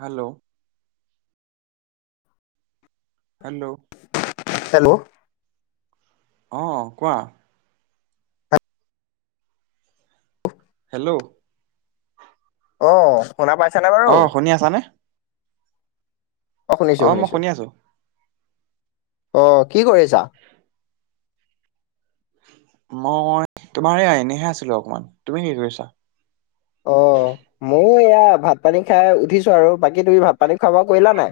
Hello. Hello. Hello. অ', কোৱা? Hello. অ', শুনা পাইছনে বাৰু? অ শুনি আছানে? অ' শুনিছো, মই শুনিছো শুনি আছো অ' কি কৰিছা? মই তোমাৰ এইয়া এনেইহে আছিলো অকমান, তুমি কি কৰিছা? অ' ময়ো এয়া ভাত পানী খাই উঠিছো আৰু বাকী তুমি ভাত, পানী খোৱা- বোৱা কৰিলা নাই?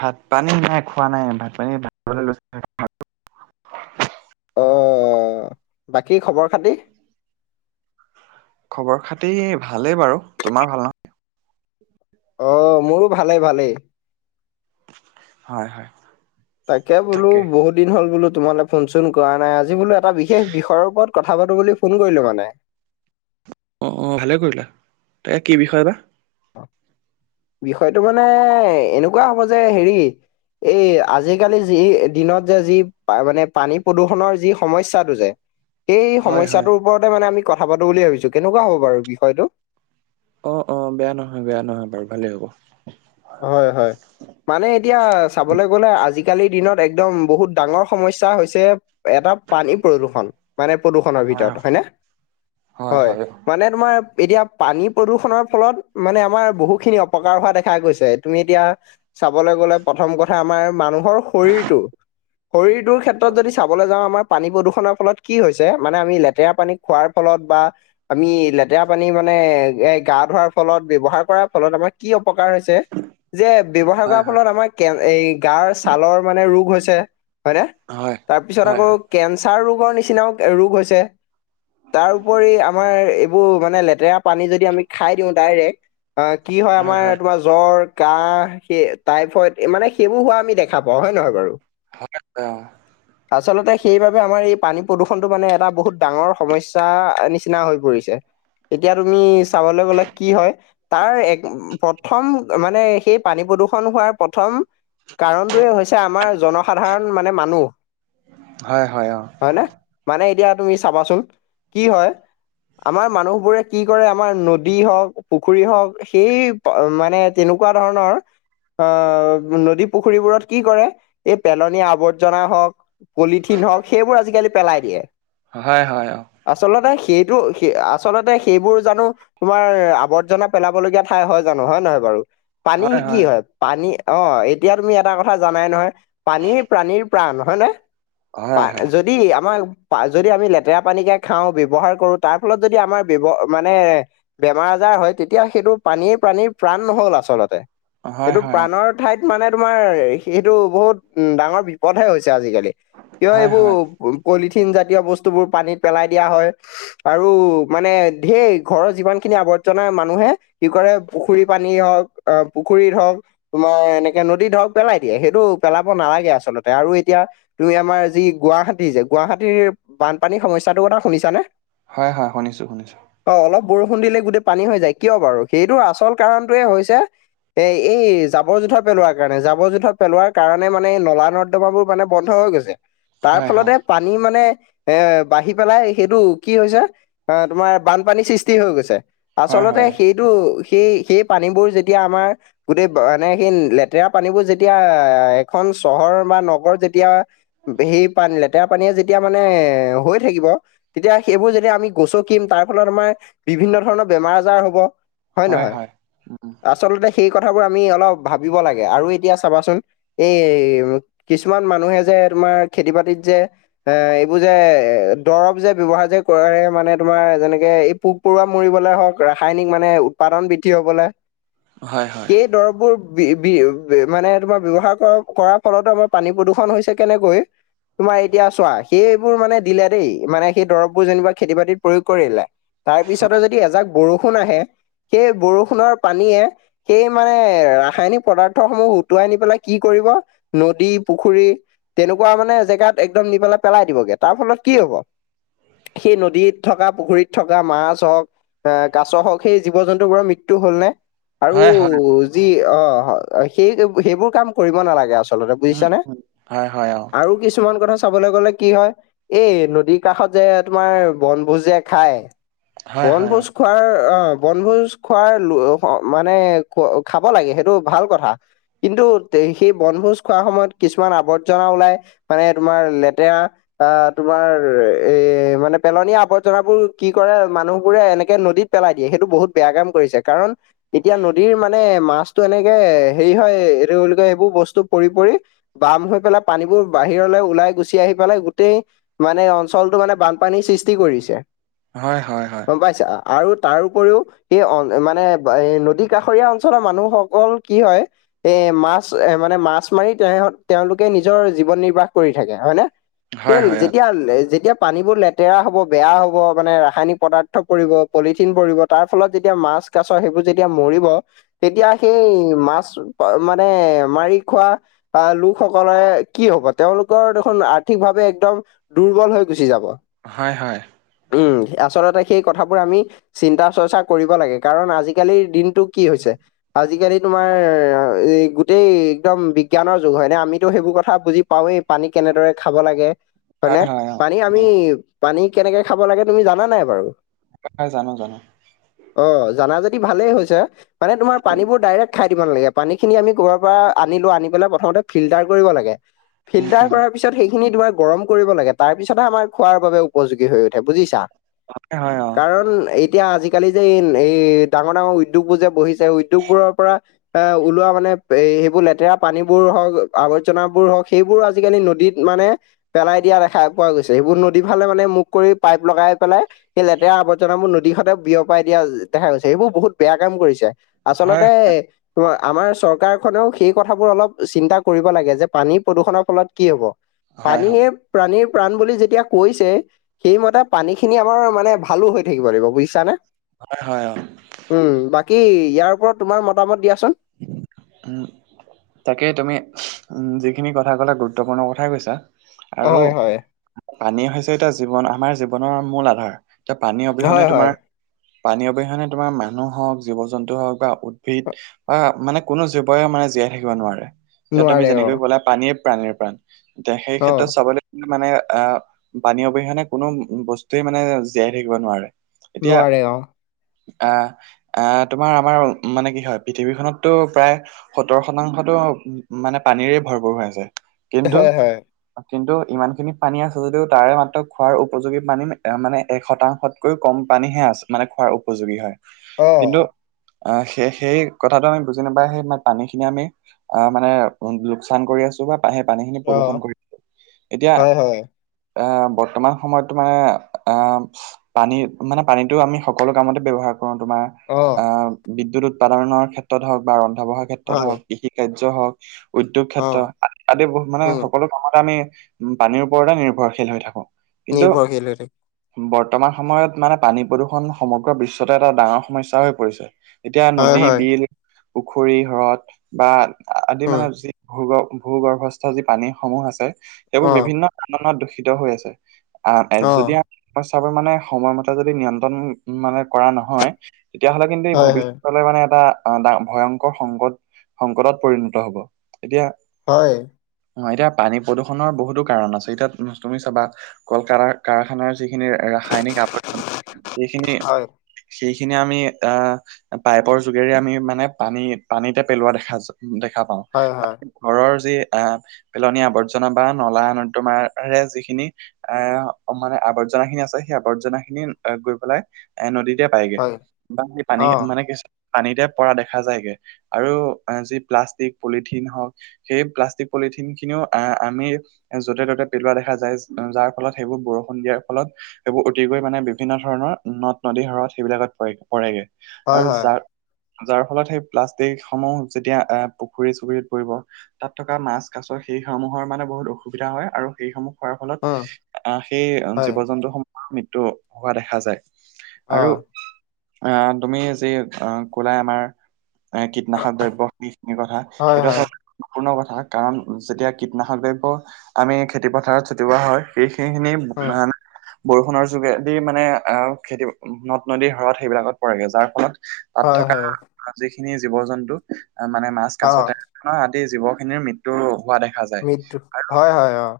ভাত, পানী নাই খোৱা নাই, ভাত, পানী ভাত লৈ অ' বাকী খবৰ- খাতি? খবৰ- খাতি ভালেই বাৰু, তোমাৰ ভাল ন? অ' মোৰো ভালেই, ভালেই। হয়, হয়। তাকে বোলো বহুত দিন হ'ল বোলো তোমালে ফোন চোন কৰা নাই। আজি বোলো এটা বিশেষ বিষয়ৰ ওপৰত কথা পাতো বুলি ফোন কৰিলো মানে। অ'হ, অ'হ ভালেই কৰিলা তাকে কি বিষয় বা? বিষয়টো মানে এনেকোৱা হব যে হেৰি এই আজিকালি যি দিনত যে যি মানে পানী প্ৰদূৰণৰ যি সমস্যাটো যে। সেই হয় সমস্যা হয় তোৰ ওপৰতে মানে আমি কথা পাতো বুলি ভাবিছো, কেনেকুৱা হব বাৰু বিষয়টো? অ', অ' বেয়া নহয়, বেয়া নহয়, বাৰু ভালেই হ'ব। হয়, হয়। মানে এতিয়া চাবলৈ গলে আজিকালিৰ দিনত একদম বহুত ডাঙৰ সমস্যা হৈছে। এটা পানী প্ৰদূষণ। মানে প্ৰদূষণৰ হয় ভিতৰত হয়নে হয় হয় মানে তোমাৰ এতিয়া পানী প্ৰদূষণৰ ফলত মানে আমাৰ বহুখিনি অপকাৰ হোৱা দেখা গৈছে। তুমি এতিয়া চাবলৈ গ'লে প্ৰথম কথা আমাৰ মানুহৰ শৰীৰটো। শৰীৰটোৰ ক্ষেত্ৰত যদি চাবলৈ যাওঁ আমাৰ পানী প্ৰদূষণৰ ফলত কি হৈছে মানে আমি লেতেৰা পানীত খোৱাৰ ফলত বা আমি লেতেৰা পানী মানে এ! গা ধোৱাৰ ফলত ব্যৱহাৰ কৰাৰ ফলত আমাৰ কি অপকাৰ হৈছে। [unintelligible] যে ব্যৱহাৰ হয় কৰাৰ হয় ফলত আমাৰ কে এই গাৰ ছালৰ মানে ৰোগ হৈছে হয়নে? হয় তাৰ পিছত হয় আকৌ কেঞ্চাৰ ৰোগৰ নিচিনাও ৰোগ হৈছে, তাৰোপৰি আমাৰ এইবোৰ মানে লেতেৰা পানী যদি আমি খাই দিওঁ ডাইৰেক্ট অ' কি হয়? আমাৰ তোমাৰ জ্বৰ। কাহ সেই টাইফইড মানে সেইবোৰ হোৱা আমি দেখা পাওঁ হয় নহয় বাৰু। হয় অ'। [unintelligible] আচলতে সেইবাবে আমাৰ এই পানী প্ৰদূষণটো মানে এটা বহুত ডাঙৰ সমস্যা নিচিনা হৈ পৰিছে। এতিয়া তুমি চাবলৈ গ'লে কি হয় তাৰ এক প্ৰথম মানে সেই পানী প্ৰদূষণ হোৱাৰ প্ৰথম কাৰণটোৱে হৈছে আমাৰ জনসাধাৰণ মানে মানুহ। হয় হয় অ' হয় ন, মানে এতিয়া তুমি চাবাচোন কি হয় আমাৰ মানুহবোৰে কি কৰে আমাৰ নদী হওক, পুখুৰী হওক সেই মানে তেনেকোৱা ধৰণৰ আ' নদী পুখুৰীবোৰত কি কৰে এই পেলনীয়া আৱৰ্জনা হওঁক পলিথিন হওঁক সেইবোৰ আজিকালি পেলাই দিয়ে। হয়, হয় অ' আচলতে সেইটো সে আচলতে সেইবোৰ জানো তোমাৰ আৱৰ্জনা পেলাব লগীয়া ঠাই হয় জানো হয় নহয় বাৰু পানী কি হয়। পানী অ' এতিয়া তুমি এটা কথা জানাই নহয় পানী প্ৰাণীৰ প্ৰাণ হয় নে? পা হয় হয় যদি আমাৰ পা যদি আমি লেতেৰা পানীকে খাওঁ ব্যৱহাৰ কৰো তাৰ ফলত যদি আমাৰ ব্যৱ মানে বেমাৰ আজাৰ হয় তেতিয়া সেইটো পানীৰ প্ৰাণীৰ প্ৰাণ নহয় আচলতে হয় সেইটো হয় প্ৰাণৰ ঠাইত মানে তোমাৰ সেইটো বহুত ডাঙৰ বিপদহে হৈছে আজিকালি। কিয় হয় এইবোৰ হয় পলিথিন জাতীয় বস্তুবোৰ পানীত পেলাই দিয়া হয়। আৰু মানে ধেৰ ঘৰৰ যিমান খিনি আৱৰ্জনা মানুহে কি কৰে পুখুৰী পানী হওঁক, আ পুখুৰীত হওঁক তোমাৰ এনেকে নদী ধৰক পেলাই দিয়ে সেইটো পেলাব নালাগে আচলতে আৰু এতিয়া তুমি আমাৰ যি গুৱাহাটী যে গুৱাহাটীৰ বানপানীৰ সমস্যাটোৰ কথা শুনিছানে? হয় হয়, শুনিছোঁ শুনিছোঁ। অ' অলপ বৰষুণ দিলে গোটেই পানী হৈ যায় কিয় বাৰু সেইটোৰ আচল কাৰণটোৱে হৈছে এ এই জাবৰ জোঁথৰ পেলোৱাৰ কাৰণে। জাবৰ জোথৰ পেলোৱাৰ কাৰণে মানে নলা নৰ্দমা বোৰ মানে বন্ধ হৈ গৈছে। তাৰ হয় হয় ফলতে পানী মানে এ বাঢ়ি পেলাই সেইটো কি হৈছে অ' তোমাৰ বানপানী সৃষ্টি হৈ গৈছে। হয় আচলতে সেইটো সেই সেই পানীবোৰ যে তিয়া আমাৰ গোটেই মানে সেই লেতেৰা পানীবোৰ যেতিয়া এখন চহৰ বা নগৰত যেতিয়া সেই পানী লেতেৰা পানীয়ে যেতিয়া মানে হৈ থাকিব। তেতিয়া সেইবোৰ যেতিয়া আমি গছকিম তাৰ ফলত আমাৰ বিভিন্ন ধৰণৰ বেমাৰ আজাৰ হ'ব। হয় নহয়? আচলতে সেই কথাবোৰ আমি অলপ ভাবিব লাগে আৰু এতিয়া চাবাচোন। এই কিছুমান মানুহে যে তোমাৰ খেতি বাতিত যে এ এইবোৰ যে এ দৰৱ যে ব্যৱহাৰ যে কৰে মানে তোমাৰ যেনেকে এই পোক পৰুৱা মৰিবলে হওক, ৰাসায়নিক মানে উৎপাদন বৃদ্ধি হ'বলৈ। হয় হয়। দৰববোৰ বি বি মানে তোমাৰ ব্যৱহাৰ কৰাৰ ফলতো আমাৰ পানী প্ৰদূষণ হৈছে কেনেকৈ তোমাৰ এতিয়া চোৱা সেইবোৰ মানে দিলে দেই মানে সেই দৰববোৰ যেনিবা খেতি বাতিত প্ৰয়োগ কৰিলে। তাৰ পিছতে যদি এজাক বৰষুণ আহে সেই বৰষুণৰ পানীয়ে সেই মানে ৰাসায়নিক পদাৰ্থ সমূহ উুটুৱাই নি পেলাই কি কৰিব নদী, পুখুৰী। তেনেকুৱা মানে জেগাত একদম নি পেলাই-পেলাই দিবগে, তাৰ ফলত কি হ'ব? সেই নদীত থকা পুখুৰীত থকা মাছ হওক অ, কাছৰ হওক সেই জীৱ জন্তু বোৰৰ মৃত্যু হ'ল নে? আৰু হয় হয় যি অ' সেই সেইবোৰ কাম কৰিব নালাগে। আচ আচলতে উম বুজিছা নে? হয় হয় অ আৰু কিছুমান কথা চাবলৈ গলে কি হয়, এই নদীৰ কাষত যে তোমাৰ বনভোজ যে খায়। হয় হয় বনভোজ অ খোৱাৰ আহ বনভোজ খোৱাৰ মানে খাব লাগে সেইটো ভাল কথা। কিন্তু সেই বনভোজ খোৱাৰ সময়ত কিছুমান আৱৰ্জনা ওলাই। মানে তোমাৰ লেতেৰা অ, তোমাৰ এ মানে পেলনীয়া আৱৰ্জনাবোৰ কি কৰে মানুহ বোৰে এনেকে নদীত পেলাই দিয়ে সেইটো বহুত বেয়া কাম কৰিছে। কাৰণ এতিয়া নদীৰ মানে মাছতটো এনেকে হেৰি হয়। এইটো বুলি কয় এইবোৰ বস্তু পৰি - পৰি বাম হৈ পেলাই পানীবোৰ বাহিৰলৈ ওলাই গুচি আহি পেলাই গোটেই মানে অঞ্চলটো মানে বানপানীৰ সৃষ্টি কৰিছে। হয়-হয়-হয়। গম পাইছ আৰু তাৰ উপৰিও সেই মানে বা এই নদী কাষৰীয়া অঞ্চলৰ মানুহসকল কি হয় এ মাছ এ মানে মাছ মাৰি তেওঁ - তেওঁলোকে নিজৰ জীৱন নিৰ্বাহ কৰি থাকে। হয় নে? সেই হয় হয় যেতিয়া - যেতিয়া পানীবোৰ লেতেৰা হ'ব, বেয়া হ'ব মানে ৰাসায়নিক পদাৰ্থ পৰিব, পলিথিন পৰিব। তাৰ ফলত যেতিয়া মাছ মাছ সেইবোৰ যেতিয়া মৰিব তেতিয়া সেই মাছ মানে মাৰি খোৱা। আহ লোকসকলে কি হব তেওঁলোকৰ দেখোন আৰ্থিকভাৱে একদম দুৰ্বল হৈ গুচি যাব। হয় - হয়। উম, আচলতে সেই কথাবোৰ আমি চিন্তা চৰ্চা কৰিব লাগে। কাৰণ আজিকালিৰ দিনটো কি হৈছে? আজিকালি তোমাৰ এই গোটেই একদম বিজ্ঞানৰ যুগ হয় নে আমিতো সেইবোৰ কথা বুজি পাওৱেই পানী কেনেদৰে খাব লাগে হয় হয়নেে হয় অ পানী আমি উম, পানী কেনেকে খাব লাগে তুমি জানা নাই বাৰু? হয় জানো - জানো। অ, জানা যদি ভালেই হৈছে। মানে তোমাৰ পানীবোৰ ডাৰেক খাই দিব নালাগে। পানীখিনি আমি ঘৰৰ পৰা আনো আনি পেলাই প্ৰথমতে ফিল্টাৰ কৰিব লাগে উম ফিল্টাৰ উম কৰা তাৰপিছত সেইখিনি তোমাৰ গৰম কৰিব লাগে। তাৰ পিছতহে আমাৰ খোৱাৰ বাবে উপযোগী হৈ উঠে বুজিছা। হয় হয় কাৰণ এতিয়া আজিকালি যে এই ডাঙৰ - ডাঙৰ উদ্যোগবোৰ যে বহি উদ্যোগবোৰৰ পৰা এ ওলোৱা মানে এ সেইবোৰ লেতেৰা পানীবোৰ হওক আৱৰ্জনাবোৰ হওক সেইবোৰ আজিকালি নদীত মানে পেলাই দিয়া দেখা পোৱা গৈছে। সেইবোৰ নদী ফালে মানে মুখ কৰি পাইপ লগাই পেলাই সেই লেতেৰা আৱৰ্জনাবোৰ নদীখনতে বিয়পাই দিয়া য দেখা গৈছে সেইবোৰ বহুত বেয়া কাম কৰিছে অ হয় আচলতে ত আমাৰ চৰকাৰখনেও সেই কথাবোৰ অলপ চিন্তা কৰিব লাগে যে পানী প্ৰদূষণৰ ফলত কি হব। হয় হয় পানীয়ে প্ৰাণীৰ প্ৰাণ বুলি যেতিয়া কৈছে। সেইমতে পানীখিনি আমাৰ মানে ভালো হৈ থাকিব লাগিব বুজিছানে? হয় - হয় - হয়। উম, বাকী ইয়াৰ ওপৰত তোমাক মতামত দিয়াচোন। উম, তাকেই তুমি যিখিনি কথা ক'লা গুৰুত্বপূৰ্ণ কথাই কৈছা। আৰু হয়, হয়, পানী হৈছে এতিয়া জীৱন আমাৰ জীৱনৰ মূল আধাৰ। এতিয়া পানী অবিহনে হয়, হয়, তোমাৰ পানী অবিহনে তোমাৰ মানুহ হওক জীৱ জন্তু হওক বা উদ্ভিদ হয়, হয়। মানে কোনো জীৱই‌ মানে জীয়াই থাকিব নোৱাৰে এতিয়া তুমি নোৱাৰে যেনেকৈ অ', কলা পানীয়ে প্ৰাণীৰ প্ৰাণ। তহ সেই অ', ক্ষেত্ৰত চাবলৈ মানে আহ পানী অবিহনেে কোনো বস্তুৱে মানে জীয়াই থাকিব নোৱাৰে। এতিয়া নোৱাৰে অ'। আহ আহ তোমাৰ আমাৰ মানে কি হয় পৃথিৱীখনতটো প্ৰায় সত্তৰ শতাংশতো মানে পানীৰে ভৰপূৰ হৈ আছে। কিন্তু হয়, হয়, কিন্তু ইমানখিনি পানী আছে যদিও তাৰে মাত্ৰ খোৱাৰ উপযোগী পানী মানে এক শতাংশত কৈ কম পানীহে আছে। মানে খোৱাৰ উপযোগী হয়। কিন্তু অ', আহ সেই সেই কথাটো আমি বুজি নাপায় সে ইমান পানী খিনি আমি অহ মানে লোকচান কৰি আছো বা সেই পানী খিনি প্ৰদূষন অ', কৰি এতিয়া হয়, হয়, আহ, বৰ্তমান সময়তো মানে আহ পানীৰ মানে পানীতো আমি সকলো কামতে ব্যৱহাৰ কৰো তোমাৰ অহ অহ বিদ্যুৎ উৎপাদনৰ ক্ষেত্ৰত হওঁক বা ৰন্ধা বঢ়াৰ ক্ষেত্ৰত হয়, হওক কৃষি কাৰ্য্য হওঁক উদ্যোগ ক্ষেত্ৰ অ', আদি আদি মানে উম, সকলো কামতে আমি পানীৰ ওপৰতে নিৰ্ভৰশীল হৈ থাকোঁ। নিৰ্ভৰশীল হৈ থাকে। বৰ্তমান সময়ত মানে পানী প্ৰদূষণ সমগ্ৰ বিশ্বতে এটা ডাঙৰ সমস্যা হৈ পৰিছে। এতিয়া হয়, নদী, হয়, বিল, পুখুৰী, হ্ৰদ বা আদি উম, মানে যি ভূগ ভূ গৰ্ভস্থ যি পানীসমূহ আছে, সেইবোৰ অ', বিভিন্ন কাননত দূষিত হৈ আছে। আহ, অ', এহ মই চাব মানে, সময়মতে যদি নিয়ন্ত্ৰণ মানে কৰা নহয় তেতিয়াহলে কিন্তু এই হয়, হয়, ভৱিষ্যলৈ মানে এটা আহ, ডাঙৰ ভয়ংকৰ সংকট সংকটত পৰিণত হব। এতিয়া হয়। অ এতিয়া পানী প্ৰদূষণৰ বহুতো কাৰণ আছে, এতিয়া তুমি চাবা কলকাৰা কাৰখানাৰ যিখিনি ৰাসায়নিক আৱৰ্জনা সেইখিনি হয়। সেইখিনি আমি আহ, পাইপৰ যোগেৰে আমি মানে পানী পানীতে পেলোৱা দেখা যায়। দেখা পাওঁ। হয়, হয়, হয়, ঘৰৰ যি আহ, পেলনীয়া আৱৰ্জনা বা নলা নৰ্দমাৰে যিখিনি এহ মানে আৱৰ্জনা খিনি আছে। সেই আৱৰ্জনা খিনি গৈ পেলাই এহ নদীতে পায়গে বা সেই পানী অ', মানে কিছুমান পানীতে পৰা দেখা যায়গে। আৰু যি প্লাষ্টিক পলিথিন হওক সেই প্লাষ্টিক পলিথিন খিনিও, আহ আমি যতে ততে পেলোৱা দেখা যায়। য যাৰ ফলত সেইবোৰ বৰষুণ দিয়াৰ ফলত সেইবোৰ অতিকৈ মানে বিভিন্ন ধৰণৰ নদ, নদী, হ্ৰদ সেইবিলাকত পৰে পৰেগে হয়, আৰু হয়, যাৰ যাৰ ফলত সেই প্লাষ্টিক সমূহ যেতিয়া আহ পুখুৰী চুখুৰীত পৰিব তাত থকা মাছ কাছৰ সেই সমূহৰ মানে বহুত অসুবিধা হয় আৰু সেইসমূহ হোৱাৰ উম, ফলত আহ সেই হয়, জীৱ জন্তু সমূহৰ মৃত্যু হোৱা দেখা যায়। আৰু অ', আহ, তুমি যি কলাই আমাৰ এই কীটনাশক দ্ৰব্য সিখিনি কথা, হয়, সেইটো হয়, আচলতে সম্পূৰ্ণ কথা, কাৰণ যেতিয়া কীটনাশক দ্ৰব্য আমি খেতি পথাৰত ছটিওৱা হয়। সেই সেই খিনি উম, বৰষুণৰ যোগেদি মানে আহ খেতি নদ নদীৰ হ্ৰদ সেইবিলাকত পৰেগৈ যাৰ ফলত তাত হয়, থকা হয়, যিখিনি জীৱ জন্তু মানে মাছ, কাছ অ', তেনেধৰৰ আদি জীৱ খিনিৰ মৃত্যু মৃত্যু হোৱা দেখা যায়। মৃত্যু আৰু হয় হয়, অহ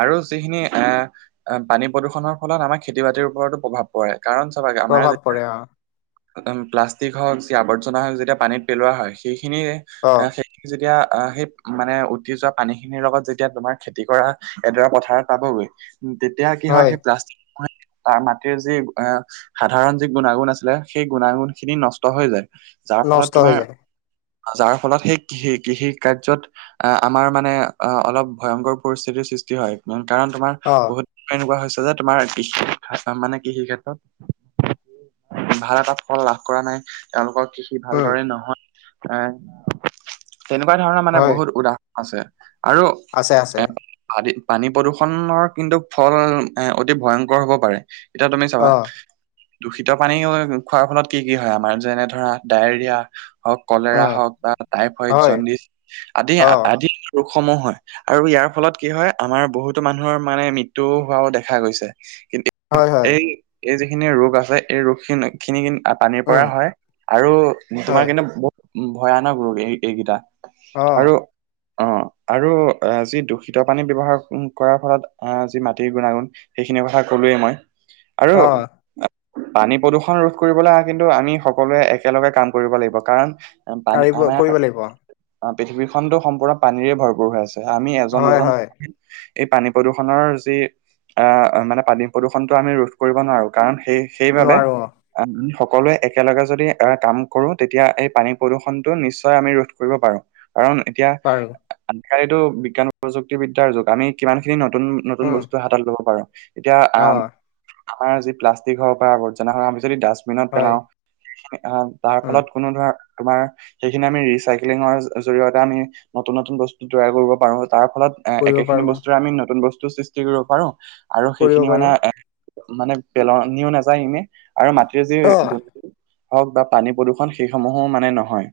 আৰু যিখিনি আহ পানী প্ৰদূষণৰ ফলত আমাৰ খেতি বাতিৰ ওপৰতো প্ৰভাৱ পৰে, কাৰণ চাবা আমাৰ প্ৰভাৱ পৰে অ যেতিয়া প্লাষ্টিক হওক, যি আৱৰ্জনা হওক, যেতিয়া পানীত পেলোৱা হয়। সেইখিনিয়ে এই অ তুমি যেতিয়া অহ সেই মানে উটি যোৱা পানী খিনিৰ লগত যেতিয়া তোমাৰ কৰা এডৰা পথাৰত পাবগৈ তেতিয়া কি হয় সেই প্লাষ্টিক তাৰ মাটিৰ যি এ সাধাৰণ যি গুণাগুন আছিলে, সেই গুণাগুন খিনি নষ্ট হৈ যায়। যাৰ ফলত নষ্ট হৈ তোমাৰ যায় যাৰ ফলত সেই কৃষি কৃষি কাৰ্যত আ' আমাৰ মানে অ' অলপ ভয়ংকৰ পৰিস্থিতিৰ সৃষ্টি হয়। কাৰণ তোমাৰ অ বহুত এনেকুৱা হৈছে যে তোমাৰ কৃষি মানে কৃষি ক্ষেত্ৰত ভাল এটা ফল লাভ কৰা নাই তেওঁলোকৰ কৃষি উম ভালদৰে নহয় এ তেনেকুৱা ধৰণৰ মানে হয় বহুত উদাহৰণ আছে আৰু আছে আছে। পানী পানী প্ৰদূৰণৰ কিন্তু ফল এ অতি ভয়ংকৰ হব পাৰে। এতিয়া তুমি অ চাবা দূষিত পানী খোৱাৰ ফলত কি কি হয় আমাৰ যেনে ধৰা ডায়েৰিয়া। হওঁক, কলেৰা উম হওঁক বা টাইফয়ড, হয় জণ্ডিছ আদি অ আদি ৰোগসমূহ হয়। আৰু ইয়াৰ ফলত কি হয় আমাৰ বহুতো মানুহৰ মানে মৃত্যু হোৱাও দেখা গৈছে। কিন্তু হয় হয় এই এই যিখিনি ৰোগ আছে এই ৰোগ খিনি খিনি পানীৰ পৰা উম হয়, আৰু তোমাৰ হয় কিন্তু বহুত ভয়ানক ৰোগ এই এইকেইটা। অ আৰু অ' আৰু অ' যি দূষিত পানী ব্যৱহাৰ কৰাৰ ফলত যি মাটিৰ গুণাগুণ। সেইখিনি কথা কলোৱেই মই আৰু অ পানী প্ৰদূষণ ৰোধ কৰিবলৈ আ কিন্তু আমি সকলোৱে একেলগে কাম কৰিব লাগিব কাৰণ পানী কাৰিব আমাৰ কৰিব লাগিব পৃথিৱী খনতো সম্পূৰ্ণ পানীৰে ভৰপূৰ হৈ আছে। আমি এজন হয় দুজন হয় এই পানী প্ৰদূৰ্ষনৰ যি আ' মানে পানী প্ৰদূষণটো আমি ৰোধ কৰিব নোৱাৰো কাৰণ সেই সেইবাবে নোৱাৰো অ আমি সকলোৱে একেলগে যদি আহ কাম কৰো তেতিয়া এই পানী প্ৰদূষণটো নিশ্চয় আমি ৰোধ কৰিব পাৰোঁ। কাৰণ এতিয়া পাৰো আনফালেটো বিজ্ঞান প্ৰযুক্তিবিদ্যাৰ যুগ আমি কিমান খিনি নতুন নতুন উম বস্তু হাতত লব পাৰোঁ। এতিয়া অ আহ আমাৰ যি প্লাষ্টিক হওঁক বা আৱৰ্জনা হয় আমি যদি ডাষ্টবিনত হয় পেলাও তাৰ উম ফলত কোনো ধৰা তোমাৰ সেইখিনি আমি ৰিচাইকিলিঙৰ জৰিয়তে আমি নতুন নতুন বস্তু তৈয়াৰ কৰিব পাৰো তাৰ ফলত কৰিব একেখিনি পাৰো বস্তুৰে আমি নতুন বস্তু সৃষ্টি কৰিব পাৰোঁ। আৰু কৰিব সেইখিনি মানে পাৰো এ মানে পেলনিও নাযায় ইনে আৰু মাটিৰৰে যি অ গো হওঁক বা পানী প্ৰদূৰ্ষণ সেই সমূহো মানে নহয়।